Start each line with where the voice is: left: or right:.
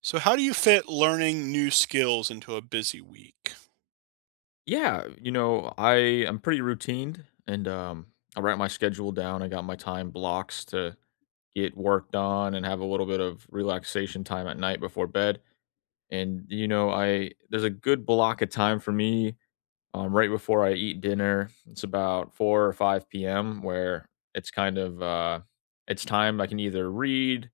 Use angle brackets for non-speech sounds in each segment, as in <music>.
right: So, how do you fit learning new skills into a busy week?
left: Yeah, I am pretty routined and I write my schedule down. I got my time blocks to get work done and have a little bit of relaxation time at night before bed. And you know, I there's a good block of time for me right before I eat dinner. It's about 4 or 5 p.m. where it's kind of it's time I can either read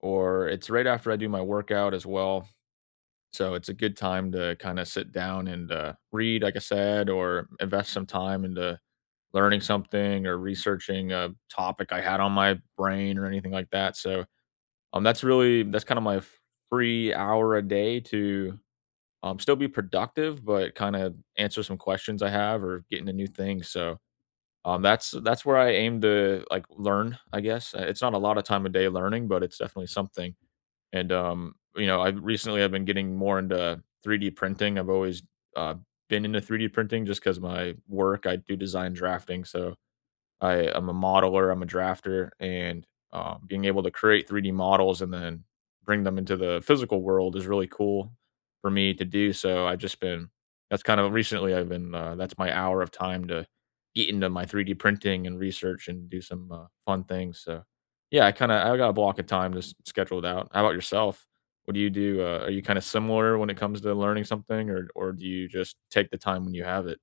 left: or it's right after I do my workout as well. So it's a good time to kinda sit down and, read, like I said, or invest some time into learning something or researching a topic I had on my brain or anything like that. So, that's kinda my free hour a day to, still be productive, but kinda answer some questions I have or get into new things. So, that's where I aim to, like, learn, I guess. It's not a lot of time a day learning, but it's definitely something. And, you know, I recently I've been getting more into 3D printing. I've always uh, been into 3D printing just because my work, I do design drafting. So I'm a modeler, I'm a drafter, and, being able to create 3D models and then bring them into the physical world is really cool for me to do, so I've just been that's kind of recently I've been, that's my hour of time to get into my 3D printing and research and do some, fun things, so, yeah, I got a block of time to s scheduled out. How about yourself? What do you do? Are you kinda similar when it comes to learning something, or do you just take the time when you have it?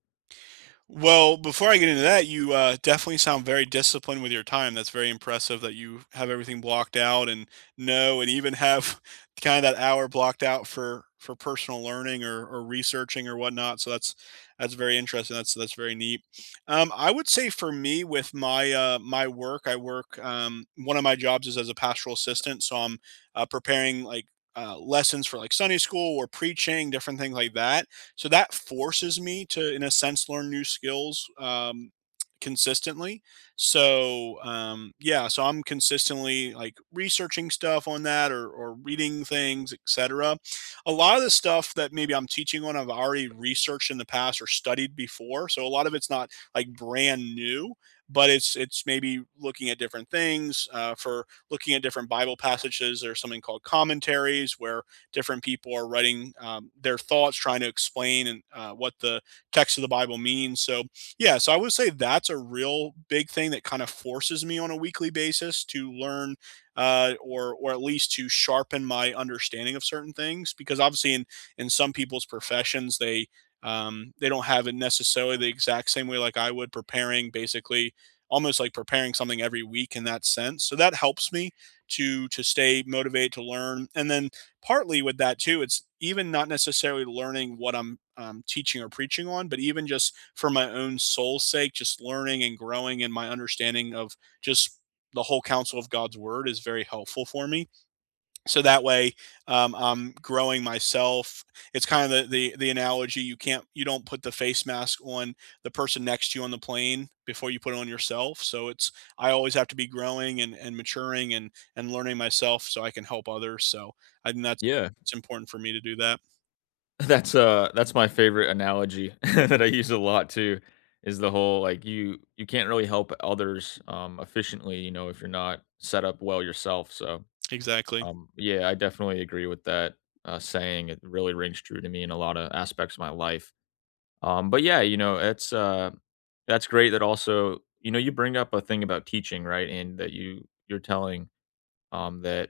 right: Well, before I get into that, you definitely sound very disciplined with your time. That's very impressive that you have everything blocked out and know, and even have <laughs> kind of that hour blocked out for personal learning or researching or whatnot. So that's very interesting. That's very neat. I would say for me with my my work, I work. One of my jobs is as a pastoral assistant, so I'm preparing like lessons for like Sunday school or preaching, different things like that, so that forces me to, in a sense, learn new skills, consistently. So yeah, so I'm consistently like researching stuff on that or reading things, etc. A lot of the stuff that maybe I'm teaching on, I've already researched in the past or studied before. So a lot of it's not like brand new. But it's maybe looking at different things. For looking at different Bible passages, there's something called commentaries where different people are writing their thoughts, trying to explain and what the text of the Bible means. So yeah, so I would say that's a real big thing that kind of forces me on a weekly basis to learn, or at least to sharpen my understanding of certain things, because obviously in some people's professions they don't have it necessarily the exact same way like I would, preparing basically almost like preparing something every week, in that sense. So that helps me to stay motivated to learn. And then partly with that too, it's even not necessarily learning what I'm teaching or preaching on, but even just for my own soul's sake, just learning and growing in my understanding of just the whole counsel of God's word is very helpful for me, so that way I'm growing myself. It's kind of the, the analogy, you can't you don't put the face mask on the person next to you on the plane before you put it on yourself. So it's, I always have to be growing, and maturing and learning myself so I can help others. So I think that's,
left: Yeah.
right: it's important for me to do that,
left: That's my favorite analogy <laughs> that I use a lot too, is the whole, like, you can't really help others, efficiently, if you're not set up well yourself, so,
right: exactly.
left: yeah, I definitely agree with that saying. It really rings true to me in a lot of aspects of my life, but yeah, that's great that also you bring up a thing about teaching, right, and that you're telling, that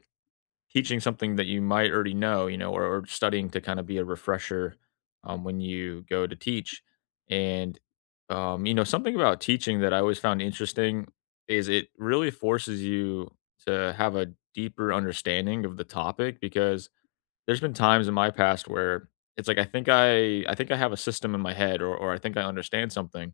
left: teaching something that you might already know, or, studying to kind of be a refresher when you go to teach. And, something about teaching that I always found interesting is it really forces you to have a deeper understanding of the topic because there's been times in my past where it's like I think I think I have a system in my head or I think I understand something,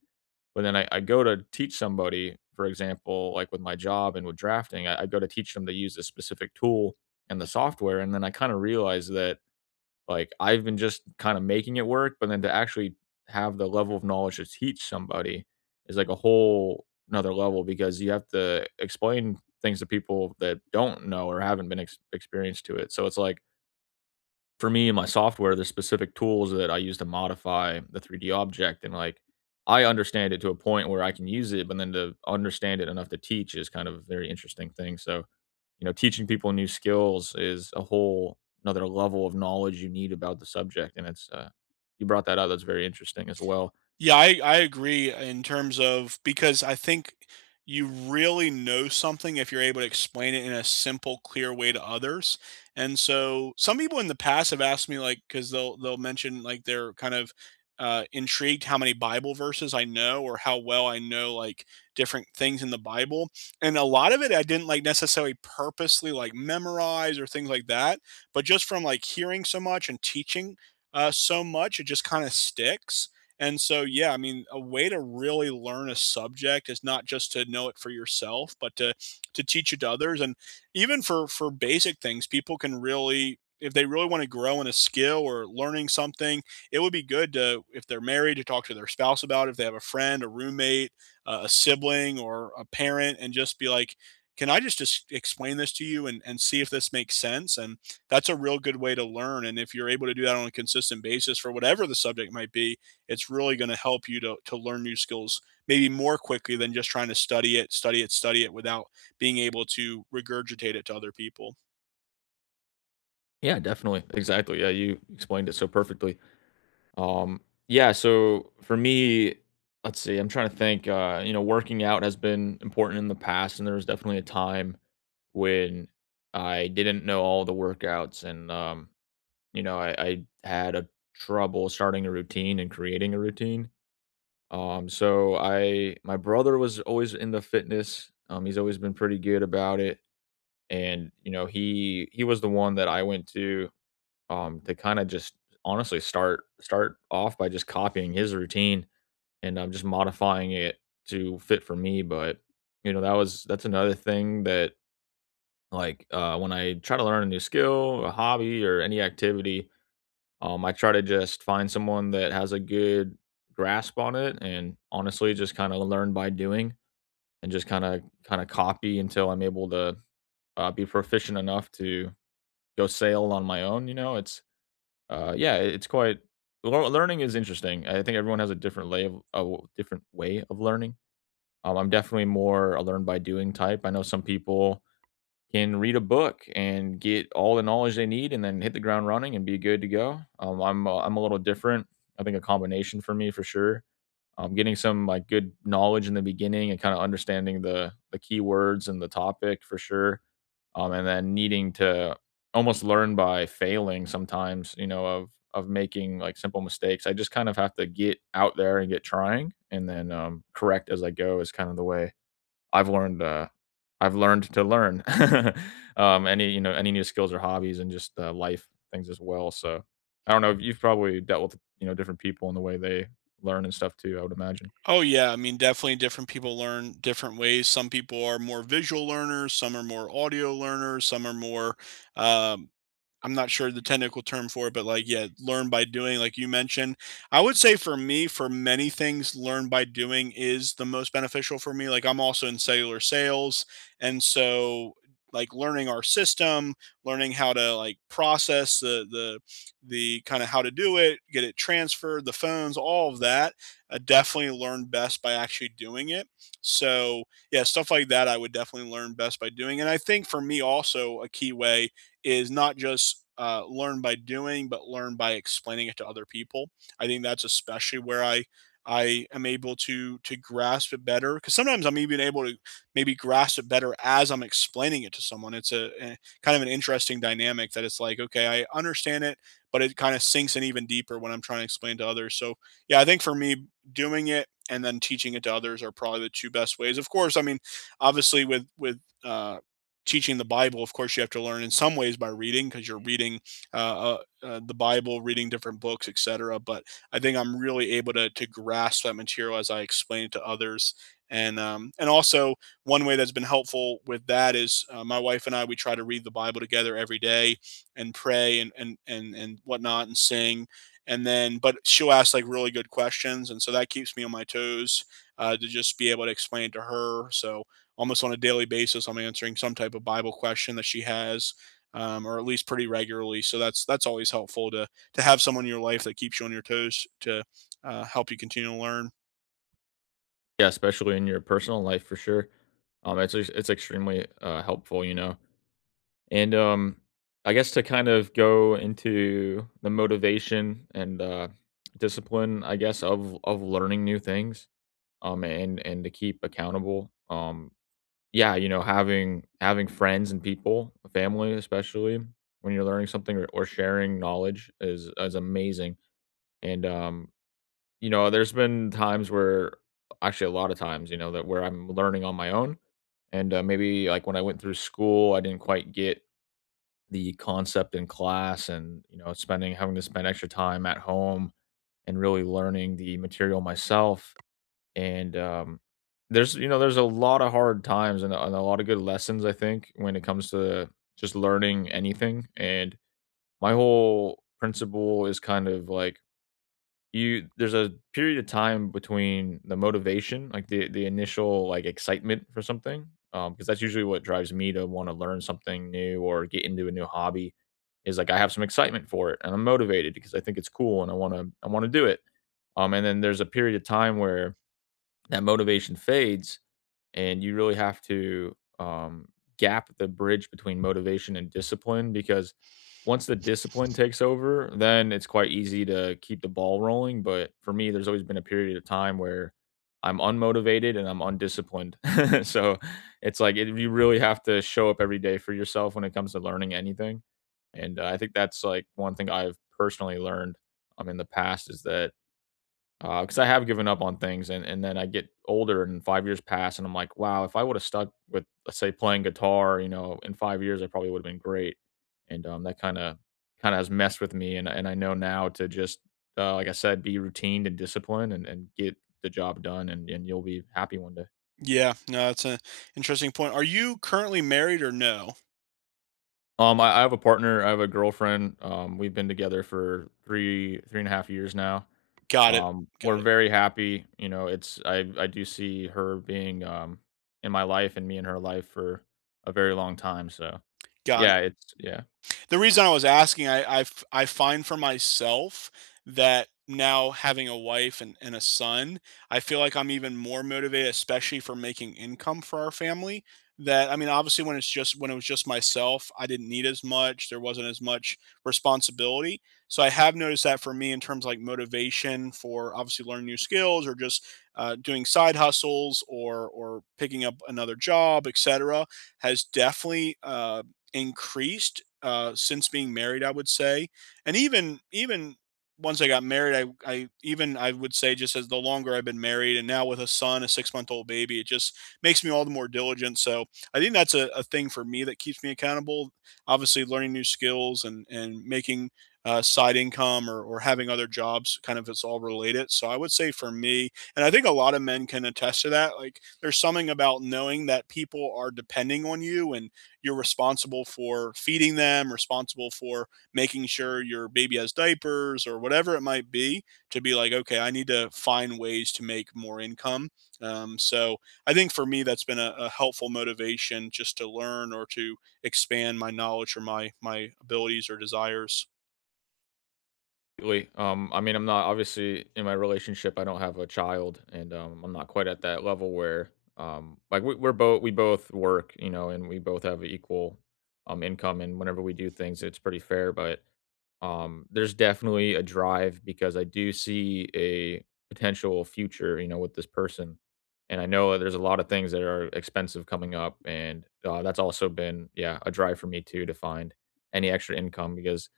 left: but then I go to teach somebody, for example, like with my job and with drafting, I go to teach them to use a specific tool and the software, and then I kind of realize that like I've been just kind of making it work, but then to actually have the level of knowledge to teach somebody is like a whole another level because you have to explain things to people that don't know or haven't been experienced to it. So it's like for me and my software, there's specific tools that I use to modify the 3D object. And like I understand it to a point where I can use it, but then to understand it enough to teach is kind of a very interesting thing. So, teaching people new skills is a whole another level of knowledge you need about the subject. And it's you brought that up. That's very interesting as well.
right: Yeah, I agree in terms of, because I think you really know something if you're able to explain it in a simple, clear way to others. And so some people in the past have asked me, like, because they'll mention like they're kind of intrigued how many Bible verses I know or how well I know like different things in the Bible. And a lot of it I didn't like necessarily purposely like memorize or things like that, but just from like hearing so much and teaching, so much, it just kind of sticks. And so, yeah, I mean, a way to really learn a subject is not just to know it for yourself, but to teach it to others. And even for basic things, people can really, if they really want to grow in a skill or learning something, it would be good to, if they're married, to talk to their spouse about it. If they have a friend, a roommate, a sibling, or a parent, and just be like, can I just explain this to you and see if this makes sense? And that's a real good way to learn. And if you're able to do that on a consistent basis for whatever the subject might be, it's really going to help you to learn new skills, maybe more quickly than just trying to study it without being able to regurgitate it to other people.
left: Yeah, definitely. Exactly. Yeah, you explained it so perfectly. Um, yeah, so for me, let's see, I'm trying to think. Working out has been important in the past, and there was definitely a time when I didn't know all the workouts, and I had a trouble starting a routine and creating a routine. So my brother was always in the fitness. He's always been pretty good about it, and he was the one that I went to kinda just honestly start off by just copying his routine and I'm just modifying it to fit for me, but, that's another thing that, like, when I try to learn a new skill, a hobby, or any activity, I try to just find someone that has a good grasp on it and honestly just kinda learn by doing and just kinda copy until I'm able to, be proficient enough to go sail on my own, you know? It's Yeah, it's quite learning is interesting. I think everyone has a different lay of different way of learning. I'm definitely more a learn by doing type. I know some people can read a book and get all the knowledge they need, and then hit the ground running and be good to go. I'm a little different. I think a combination for me for sure. Getting some like good knowledge in the beginning and kind of understanding the keywords and the topic for sure and then needing to almost learn by failing sometimes, of making like simple mistakes. I just kind of have to get out there and get trying, and then correct as I go is kind of the way I've learned. I've learned to learn <laughs> any any new skills or hobbies and just life things as well. So I don't know. You've probably dealt with different people and the way they learn and stuff too. I would imagine.
right: Oh yeah, I mean, definitely different people learn different ways. Some people are more visual learners, some are more audio learners, some are more, um, I'm not sure the technical term for it, but like, yeah, learn by doing, like you mentioned. I would say for me, for many things, learn by doing is the most beneficial for me. Like, I'm also in cellular sales. And so, like learning our system, learning how to like process the kind of how to do it, get it transferred, the phones, all of that. I definitely learn best by actually doing it. So yeah, stuff like that I would definitely learn best by doing. And I think for me also a key way is not just learn by doing, but learn by explaining it to other people. I think that's especially where I am able to grasp it better, because sometimes I'm even able to maybe grasp it better as I'm explaining it to someone. It's a kind of an interesting dynamic that it's like, okay, I understand it, but it kind of sinks in even deeper when I'm trying to explain to others. So yeah, I think for me, doing it and then teaching it to others are probably the two best ways. Of course, I mean, obviously with teaching the Bible, of course, you have to learn in some ways by reading because you're reading, uh, uh, the Bible, reading different books, etc. But I think I'm really able to grasp that material as I explain it to others. And also, one way that's been helpful with that is, my wife and I we try to read the Bible together every day and pray and whatnot and sing. And then, but she'll ask like really good questions, and so that keeps me on my toes, to just be able to explain to her. So almost on a daily basis, I'm answering some type of Bible question that she has, or at least pretty regularly. So that's always helpful to have someone in your life that keeps you on your toes to help you continue to learn.
left: Yeah, especially in your personal life for sure. It's extremely helpful. And I guess to kind of go into the motivation and discipline, I guess of learning new things, and to keep accountable. Yeah, having friends and people, family especially, when you're learning something or, sharing knowledge is amazing. And there's been times where actually a lot of times, that where I'm learning on my own, and maybe like when I went through school, I didn't quite get the concept in class and, you know, spending having to spend extra time at home and really learning the material myself. And, there's a lot of hard times and a lot of good lessons, I think, when it comes to just learning anything. And my whole principle is kind of like you there's a period of time between the motivation, like the initial like excitement for something, because that's usually what drives me to want to learn something new or get into a new hobby, is like I have some excitement for it and I'm motivated because I think it's cool and I want to do it. And then there's a period of time where that motivation fades and you really have to gap the bridge between motivation and discipline because once the discipline takes over, then it's quite easy to keep the ball rolling. But for me, there's always been a period of time where I'm unmotivated and I'm undisciplined. <laughs> So it's like you really have to show up every day for yourself when it comes to learning anything. And I think that's like one thing I've personally learned in the past is that because I have given up on things and then I get older and 5 years pass and I'm like, "Wow, if I would've stuck with, let's say, playing guitar, in 5 years, I probably would've been great." And, that kinda has messed with me, and I know now to just, like I said, be routine and disciplined and get the job done, and you'll be happy one day.
right: Yeah, no, that's an interesting point. Are you currently married or no?
left: I have a partner, I have a girlfriend, we've been together for 3.5 years now.
right: Got it.
left: We're
right: Got it.
left: very happy, it's I do see her being, in my life and me in her life for a very long time, so,
right: Got it.
left: yeah, it's yeah.
right: The reason I was asking, I find for myself that now having a wife and a son, I feel like I'm even more motivated, especially for making income for our family. That, I mean, obviously, when it's just when it was just myself, I didn't need as much, there wasn't as much responsibility, so I have noticed that for me in terms of, like, motivation for obviously learning new skills or just, doing side hustles or picking up another job, etcetera, has definitely, increased, since being married, I would say. And even even once I got married, I would say just as the longer I've been married, and now with a son, a six-month old baby, it just makes me all the more diligent. So I think that's a thing for me that keeps me accountable. Obviously, learning new skills and making side income or having other jobs, kind of it's all related. So I would say for me, and I think a lot of men can attest to that. Like there's something about knowing that people are depending on you and you're responsible for feeding them, responsible for making sure your baby has diapers or whatever it might be, to be like, okay, I need to find ways to make more income. So I think for me, that's been a helpful motivation just to learn or to expand my knowledge or my abilities or desires.
left: Lee, I mean, I'm not obviously in my relationship, I don't have a child, and, I'm not quite at that level where, like, we both work, and we both have equal, income, and whenever we do things, it's pretty fair, but, there's definitely a drive because I do see a potential future, with this person, and I know that there's a lot of things that are expensive coming up, and, that's also been, yeah, a drive for me too to find any extra income because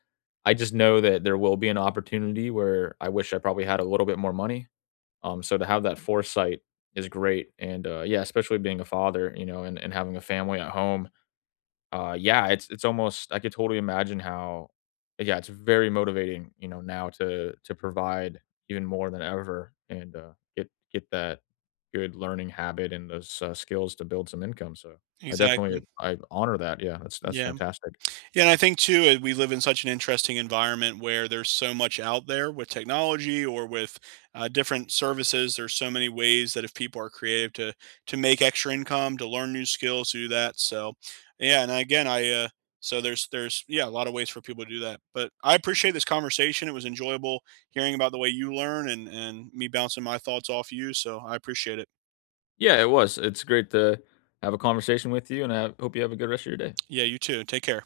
left: I just know that there will be an opportunity where I wish I probably had a little bit more money. So to have that foresight is great, and yeah, especially being a father, and having a family at home. Yeah, it's almost I could totally imagine how. Yeah, it's very motivating, now to provide even more than ever and get that good learning habit and those skills to build some income. So I definitely
right: Exactly.
left: I honor that. Yeah, that's
right: Yeah.
left: fantastic.
right: Yeah, and I think too, we live in such an interesting environment where there's so much out there with technology or with different services. There's so many ways that if people are creative to make extra income, to learn new skills, to do that. So, yeah, and again, I so there's yeah a lot of ways for people to do that. But I appreciate this conversation. It was enjoyable hearing about the way you learn and me bouncing my thoughts off you. So I appreciate it.
left: Yeah, it was. It's great to have a conversation with you, and I hope you have a good rest of your day.
right: Yeah, you too. Take care.